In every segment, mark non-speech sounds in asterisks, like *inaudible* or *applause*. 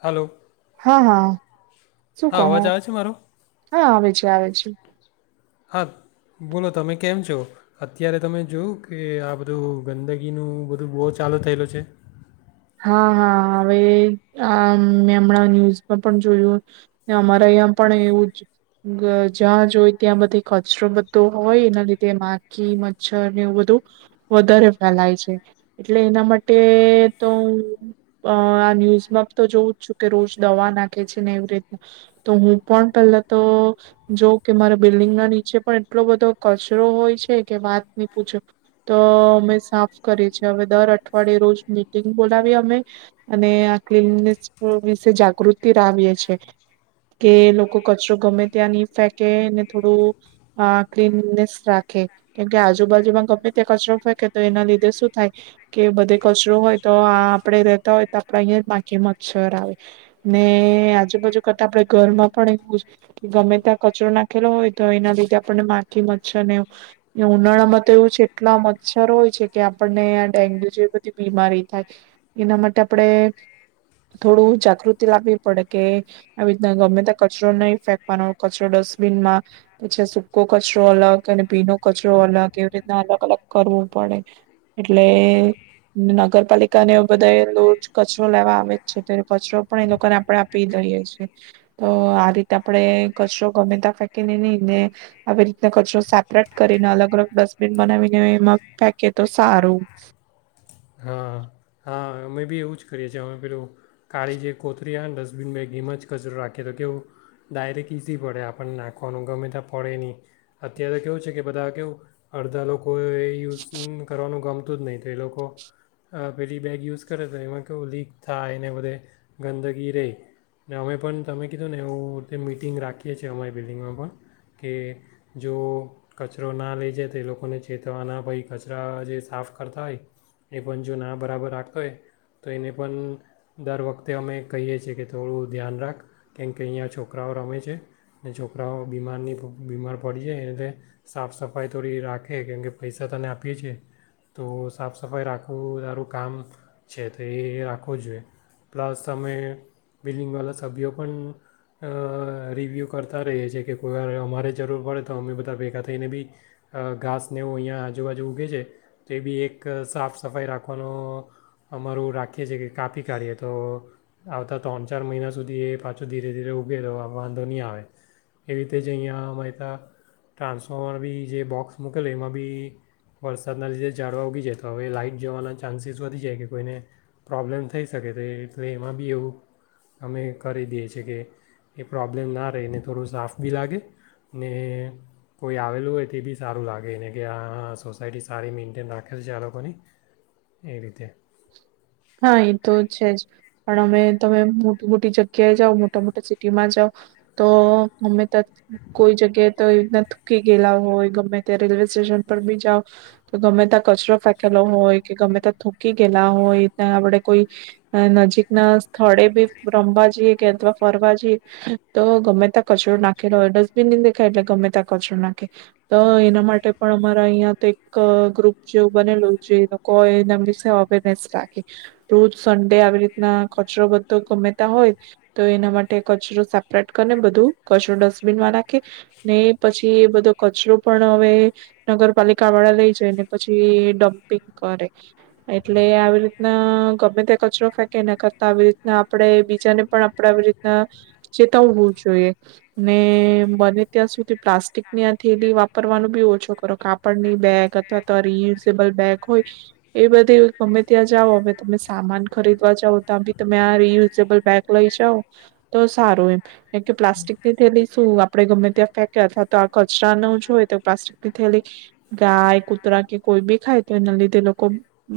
Hello. હા હા. શું હા કહો, અવાજ આવે છે મારો હા આવે છે આવે છે. હા બોલો તમે કેમ છો અત્યારે તમે જોયું કે આ બધું ગંદગીનું બધું બો ચાલુ થયેલું છે. હા હા હવે આ મેં હમણાં ન્યૂઝમાં પણ જોયું અમારા અયાં પણ એવું જ્યાં જોય ત્યાં બધે કચરો બધો હોય એના લીધે માખી, મચ્છર ને એવું બધું વધારે ફેલાય છે એટલે એના માટે તો અ આ ન્યૂઝમાં તો જોઉં જ છું કે રોજ દવા નાખે છે ને એવી રીતના તો હું પણ પેલા તો જોઉ કે મારા બિલ્ડિંગ ના નીચે પણ એટલો બધો કચરો હોય છે કે વાત નય પૂછો તો અમે સાફ કરીએ છીએ હવે દર અઠવાડિયે રોજ બોલાવીએ અમે અને આ ક્લિનનેસ વિશે જાગૃતિ લાવીએ છીએ કે લોકો કચરો ગમે ત્યાં નય ફેંકેને થોડું ક્લિનનેસ રાખે કેમકે આજુબાજુમાં ગમે ત્યાં કચરો ફેંકે તો એના લીધે શું થાય કે બધે કચરો હોય તો આ આપરે બેઠા હોય તા આપડા અહીંયા માખી, મચ્છર આવે ને આજુબાજુ કરતા આપણે ઘરમાં પણ એવું કે ગમે ત્યાં કચરો નાખેલો હોય તો એના લીધે આપણને માખી, મચ્છર ને ઉનાળામાં તો એવું છે એટલા મચ્છર હોય છે કે આપણને આ ડેન્ગ્યુ જેવી બધી બીમારી થાય એના માટે આપરે થોડું જાગૃતિ લાવવી પડે કે આવી રીતના ગમે ત્યાં કચરો નય ફેંકવાનો કચરો ડસ્ટબિનમાં પછી સૂકો કચરો અલગ અને ભીનો કચરો અલગ એવી રીતના અલગ અલગ કરવો પડે એટલે નગર પાલિકાને બધાં એ રોજ કચરો લેવા આવે જ છે કચરો પણ એ લોકોને આપણે આપી દઈએ છે તો આ રીતે આપરે કચરો ગમે તાં ફેંકીને નય ને આવી રીતના કચરો સેપરેટ કરીને અલગ અલગ ડસ્ટબિન બનાવીને એમાં ફેંકીએ તો સારું. હા હા અમે બી એવું જ કરીએ છીએ અમે પેલું કાળી જે કોથરી આવે ને ડસ્ટબિન બેગ એમા જ કચરો રાખીએ તો કેવું ડાયરેક ઈઝી પડે આપણને નાખવાનું ગમે ત્યાં પડે ની અત્યારે કેવું છે કે બધા કેવું અડધા લોકો એ યુઝ કરવાનું ગમતું જ નય તો એ લોકો પેલી બેગ યુઝ છે ને ઘણી વાર કેવું લીક થાય ને બધે ગંદગી રેય ને અમે પણ તમે કીધું ને એવું મીટિંગ રાખીએ છીએ અમારી બિલ્ડિંગમાં પણ કે જો કચરો ના લઈ જાય તો એ લોકોને ચેતવવાના ભાઈ કચરા જે સાફ કરતા હોય એ પણ જો ના બરાબર રાખતા હોય તો એને પણ દર વખતે અમે કહીએ છીએ કે થોડું ધ્યાન રાખ કેમ કે અહીંયા છોકરાઓ રમે છે ને છોકરાઓ બીમારની બીમાર પડી જાય અને સાફ સફાઈ થોડી રાખે કેમ કે પૈસા તને આપીએ છીએ તો સાફ સફાઈ રાખવું તારું કામ છે તે એ રાખવો જોઈએ *unintelligible* સમયે બિલ્ડિંગવાલા સભ્યો પણ રિવ્યૂ કરતા રહીએ છીએ કે કોઈ વાર અમારે જરૂર પડે તો અમે બધા ભેગા થઈને બી ઘાસનેવું અહીંયા આજુબાજુ ઊગે છે તો એ બી એક સાફ સફાઈ રાખવાનો અમારું રાખ કે જે કે કાપી કાઢીએ તો આવતા ત્રણ ચાર મહિના સુધી એ પાછો ધીરે ધીરે ઉગે તો વાંધો ની આવે એવી રીતે જ અહીંયા વહેતાં ટ્રાન્સફોર્મર બી જે બોક્સ મૂકેલો એમાં બી વરસાદના લીધે ઝાડવા ઊગી જાય તો હવે લાઈટ જવાના ચાન્સીસ વધી જાય કે કોઈને પ્રોબ્લેમ થઈ શકે તો એટલે એમાં બી એવું અમે કરી દઈએ છીએ કે એ પ્રોબ્લેમ ના રહેને થોડું સાફ બી લાગે ને કોઈ આવેલું હોય તો બી સારું લાગે એને કે આ સોસાયટી સારી મેન્ટેન રાખે છે આ લોકોની એ રીતે હા. એ તો છે જ. પણ અમે તમે મોટી મોટી જગ્યાએ જાઓ મોટા મોટા સિટીમાં જાઓ તો ઞમે ત્યાં કોઈ જગ્યાએ તો એવી રીતના થૂકી ગયેલા હોય ગમે ત્યાં રેલવે સ્ટેશન પર બી જાઓ તો ગમે ત્યાં કચરો ફેકેલો હોય કે ગમે ત્યાં થૂ ગ હોય ત્યા આપણે કોઈ નજીક ના સ્થળે બી રમવા જઈએ કે અથવા ફરવા જઈએ તો ગમે ત્યાં કચરો નાખેલો હોય ડસ્ટબિન ન દેખાય યએટલે ગમે ત્યાં કચરો નાખે તો એના માટે પણ અમારા અહિયાં તો એક ગ્રુપ જેવું બનેલું છે લોકો હોય. વેને રાખે, રોજ સડે આવી રીતના કચરો બધો ગમેતા હોય તો એના માટે કચરો સેપરેટ કરીને બધું કચરો ડસ્ટબિનમાં રાખે ને પછી એ બધો કચરો પણ હવે નગરપાલિકા વાળા લઈ જાય ને પછી ડમ્પિંગ કરે. એટલે આવી રીતના ગમે ત્યાં કચરો ફેંકે એના કરતા આવી રીતના આપણે બીજાને પણ આપણે આવી રીતના ચેતાવવું જોઈએ ને બને ત્યાં સુધી પ્લાસ્ટિકની આ થેલી વાપરવાનું બી ઓછું કરો કાપડની બેગ અથવા તો રિયુઝેબલ બેગ હોય એ બધા ગમે ત્યાં જાઓ અમે તમે સામાન ખરીદવા જાઓ ત્યાં બી તમે આ રિયુઝેબલ બેગ લઈ જાઓ તો સારું એમ,. કેમ કે પ્લાસ્ટિક થી થયેલી શું આપડે ગમે ત્યાં ફેંક અથવા તો આ કચરા ન જોય તો પ્લાસ્ટિક થી થયેલી ગાય કૂતરા કે કોઈ બી ખાય તો એના લીધે લોકો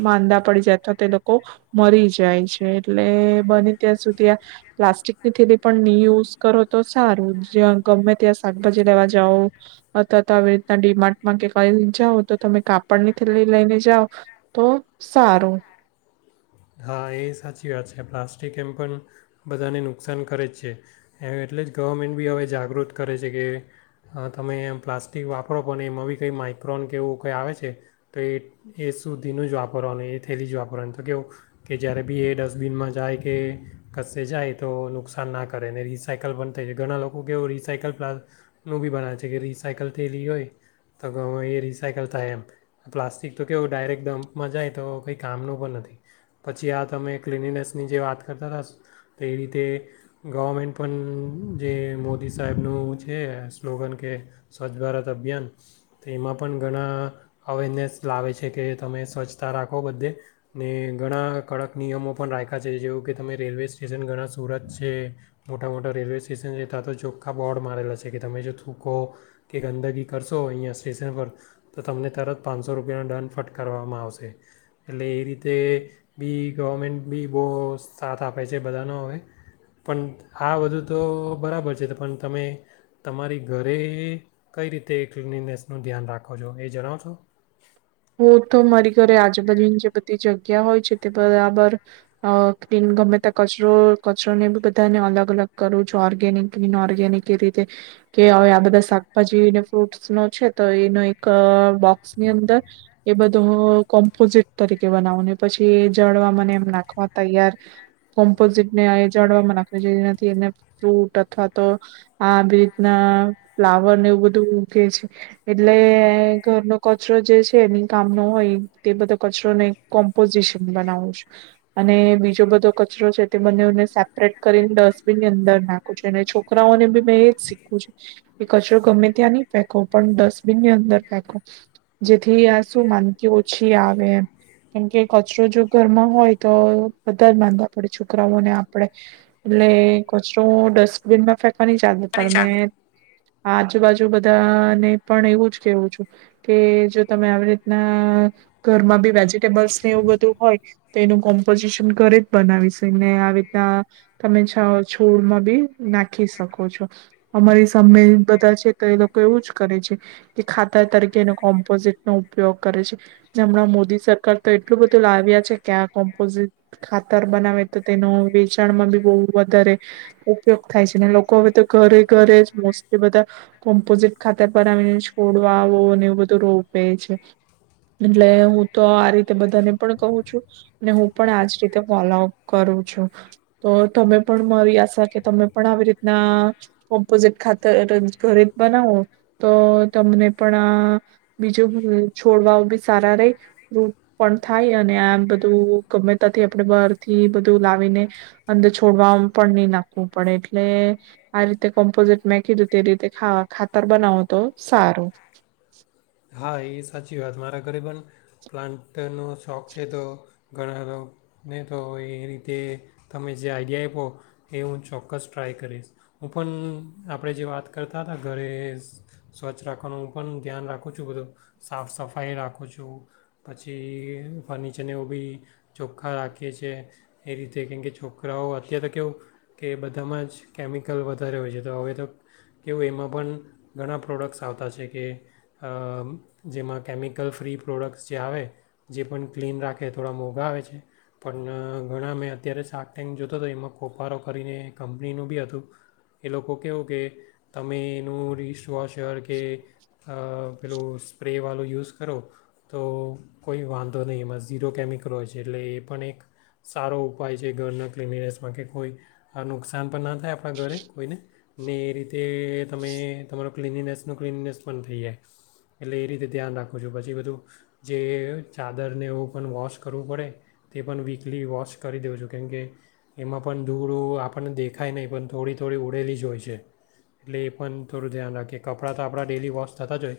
માંદા પડી જાય અથવા તે લોકો મરી જાય છે એટલે બને ત્યાં સુધી આ પ્લાસ્ટિકની થેલી પણ નહી યુઝ કરો તો સારું જ ગમે ત્યાં શાકભાજી લેવા જઓ અથવા તો આવી રીતના ડીમાર્ટમાં કે કઈ જાઓ તો તમે કાપડની થેલી લઈને જાઓ. તો, સારું. હા, એ સાચી વાત છે પ્લાસ્ટિક એમ પણ બધાને નુકસાન કરે જ છે એટલે જ ગવર્મેન્ટ બી હવે જાગૃત કરે છે કે તમે પ્લાસ્ટિક વાપરો પણને એમાં બી કંઈ માઈક્રોન કે એવું કંઈ આવે છે તો એ એ સુધીનું જ વાપરોનું એ થયેલી જ વાપરોવાની તો કેવું. કે જ્યારે બી એ ડસ્ટબિનમાં જાય કે કસે જાય તો નુકસાન ના કરે ને રીસાયકલ પણ થાય ઘણા લોકો કેવય રિસાયકલ પલાનું બી બનાવે છે કે રીસાયકલ થયેલી હોય તો એ રિસાયકલ થાય એમ પ્લાસ્ટિક તો કેવો ડાયરેક્ટ ડમ્પમાં જાય તો કંઈ કામનું પણ નથી. પછી આ તમે ક્લનિનેસની જે વાત કરતા હતા તો એ રીતે ગવર્મેન્ટ પણ જે મોદી સાહેબનું છે સ્લોગન કે સ્વચ્છ ભારત અભિયાન તો એમાં પણ ઘણા અવેરનેસ લાવે છે કે તમે સ્વચ્છતા રાખો બધે ન *unintelligible* ઘણા કડક નિયમો પણ રાખ્યા છે જેવું કે તમે રેલવે સ્ટેશન ઘણા સુરત છે મોટા મોટા રેલવે સ્ટેશન છે ત્યાં તો ચોખ્ખા બોર્ડ મારેલા છે કે તમે જો થૂકો કે ગંદગી કરશો અહીંયા સ્ટેશન પર તો તમને તરત પાંચસો રૂપિયાનો દંડ ફટકારવામાં આવશે એટલે એ રીતે બી ગવર્મેન્ટ બી બહુ સાથ આપે છે બધાનો હવે, પણ આ બધું તો બરાબર છે પણ તમે તમારી ઘરે કઈ રીતે ક્લનનેસનું ધ્યાન રાખો છો એ જણાવો છો. હું તો મારી ઘરે આજુબાજુની જે બધી જગ્યા હોય છે તે બરાબર ગમે ત્યાં કચરો, કચરોને બધાને અલગ અલગ કરું છું. ઓર્ગેનિક, બિન ઓર્ગેનિક એ રીતે કે હવે આ બધા શાકભાજી ફ્રૂટ્સ નો છે તો એનો એક બોક્સની અંદર એ બધું કોમ્પોઝિટ તરીકે બનાવને પછી એ જળવા મને એમ નાખવા તૈયાર કોમ્પોઝિટ ને જળવામાં નાખવા જેના એને ફ્રૂટ અથવા તો આ રીતના ફ્લાવર ને એવું બધું ઉકે છે એટલે ઘરનો કચરો જે છે. એની કામ નો હોય તે બધો કચરોને કોમ્પોઝિશન બનાવું છું અને બીજો બધો કચરો છે તે બનેને સેપરેટ કરીને ડસ્ટબિનની અંદર નાખું છું અને છોકરાઓને બી મેં એજ શીખવું છું કે કચરો ગમે ત્યાં નહી ફેંકો પણ ડસ્ટબિનની અંદર ફેંકો જે થી આ શું માંદગી ઓછી આવે એમ કેમકે, કચરો જો ઘરમાં હોય તો બધા જ માંદા પડે છોકરાઓને આપડે એટલે કચરો ડસ્ટબિનમાં ફેંકવાની કાલે પણ મે *unintelligible* આજુબાજુ બધાને પણ એવું જ કેવું છું કે તમે આવી રીતના ઘરમાં બી વેજીિટેબલ્સ ને એવું બધું હોય તો એનું કોમ્પોઝિશન ઘરે જ બનાવીશ ને આવી રીતના તમે છોડમાં બી નાખી શકો છો. અમારી સામે બધા છે તો એ લોકો એવું જ કરે છે કે ખાતાર તરીકે એનુ કોમ્પોઝિટ ન ઉપયોગ કરે છે જેમણાં મોદી સરકાર તો એટલું બધું લાવ્યા છે કે આ કોમ્પોઝિટ ખાતર બનાવે તો તેનો વેચાણમાં બી બહુ વધારે ઉપયોગ થાય છે ને લોકો હવે તો ઘરે ઘરે જ મોસ્ટલી બધા કોમ્પોઝિટ ખાતર બનાવીને છોડ આવો અને એવું બધું રો એટલે હું તો આ રીતે બધાને પણ કહું છું. હું પણ આજ રીતે ફોલોપ કરું છું તો તમે પણ મારી આશા કે તમે પણ આવી રીતના કોમ્પોઝિટ ખાતર ઘરે જ બનાવો તો તમને પણ આ બીજું છોડવા બી સારા રહે રૂટ પણ થાય અને આ બધું ગમે તથી આપણે બહારથી બધું લાવીને અંદર છોડવા પણ નહી નાખવું પડે, એટલે આ રીતે કોમ્પોઝિટ મેં કીધું તે રીતેા ખાતર બનાવો તો સારું. હા, એ સાચી વાત મારા ઘરે પણ પ્લાન્ટનો શોખ છે તો ઘણા લોકોને તો એ રીતે તમે જે આઈડિયા આપ્યો, એ હું ચોક્કસ ટ્રાય કરીશ. હું પણ આપણે જે વાત કરતા હતા ઘરે સ્વચ્છ રાખવાનું હું પણ ધ્યાન રાખું. હું છે બધું, સાફ સફાઈ રાખું છું પછી ફર્નિચરને બી ચોખ્ખા રાખીએ છીએ એ રીતે કેમ કે છોકરાઓ અત્યારે તો કેવું કે બધામાં જ કેમિકલ વધારે હોય છે તો હવે તો કેવું એમાં પણ ઘણા પ્રોડક્ટ્સ આવતા છે કે જેમાં કેમિકલ ફ્રી પ્રોડક્ટ્સ જે આવે જે પણ ક્લીન રાખે થોડા મોંઘા આવે છે પણ ઘણા મેં અત્યારે શાક ટેન્ક જોતો હતો એમાં કોોપારો કરીને કંપનીનું બી હતું એ લોકો કહેહું કે તમે એનું રિ *unintelligible* કે. પેલું સ્પ્રેવાળું યુઝ કરો તો કોઈ વાંધો નહીં એમાં ઝીરો કેમિકલ હોય છે એટલે એ પણ એક સારો ઉપાય છે ઘરના ક્લિનિનેસમાં કે કોઈ નુકસાન પણ ના થાય આપણા ઘરે કોઈને ને એ રીતે તમે તમારો ક્લિનિનેસનો ક્લિનનેસ પણ થય જાય એટલે એ રીતે ધ્યાન રાખું છું. પછી બધું જે ચાદરને એવું પણ વોશ કરવું પડે તે પણ વીકલી વોશ કરી દઉં છું કેમકે એમાં પણ ધૂળ આપણને દેખાય નહીં પણ થોડી થોડી ઉડેલી જ હોય છે એટલે એ પણ થોડું ધ્યાન રાખીએ કપડા તો આપણા ડેલી વોશ થતા જ હોય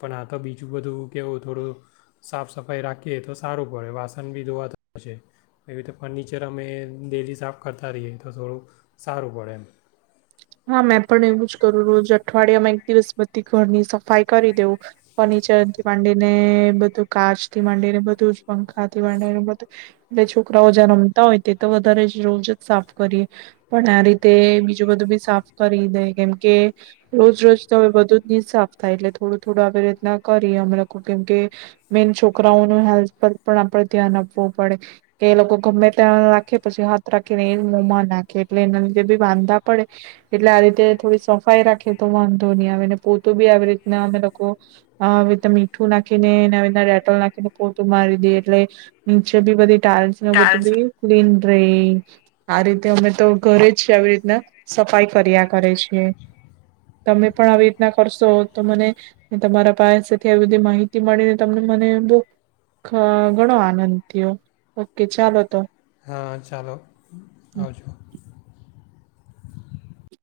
પણ આ તો બીજું બધું કવું થોડું સાફ સફાઈ રાખીએ તો સારું પડે વાસણ બી ધોવા છે એવી રતે ફર્નિચર અમે ડેલી સાફ કરતા રહીએ, તો થોડુંક સારું પડે. દરરોજ અઠવાડિયામાં એક દિવસ બધી ઘરની સફાઈ કરી દેવું. ફર્નિચર થી માંડીને, બધું કાચ થી માંડીને બધું જ, પંખા થી માંડીને બધું જ એટલે છોકરાઓ જ રમતા હોય. વધારે રોજ જ સાફ કરીએ પણ આ રીતે બીજું બધું બી સાફ કરી દે કેમ કે રોજ રોજ તો બધું જ નહી સાફ થાય એટલે થોડું થોડું આવી રીતના કરીએ અમે લોકો કેમકે મેન છોકરાઓ ન હેલ્થ પર પણ આપણે ધ્યાન આપવું પડે કે લોકો ગમે ત્યાં પછી હાથ રાખીને એ મોમાં નાખે એટલે એના લીધે બી વાંધા પડે એટલે આ રીતે થોડી સફાઈ રાખીએ તો વાંધો નહી આવેને પોતું બી આવી રીતના અમે લોકો આવી રીતે મીઠું નાખીને એનાીતના ડેટલ નાખીને પોતું મારી દેએ એટલે નીચે બી બધી કાર્સ ને બધું બી *unintelligible* અરે, આ રીતે અમે તો ઘરે જ આવી રીતના સફાઈ કર્યા કરે છેીએ. તમે પણ આવી રીતના કરશો, તો મને તમારા પાસેથી આવી બધી માહિતી મળીને તમને મને બહુ ઘણો આનંદ થયો ઓકે ચાલો તો હા, ચાલો આવજો.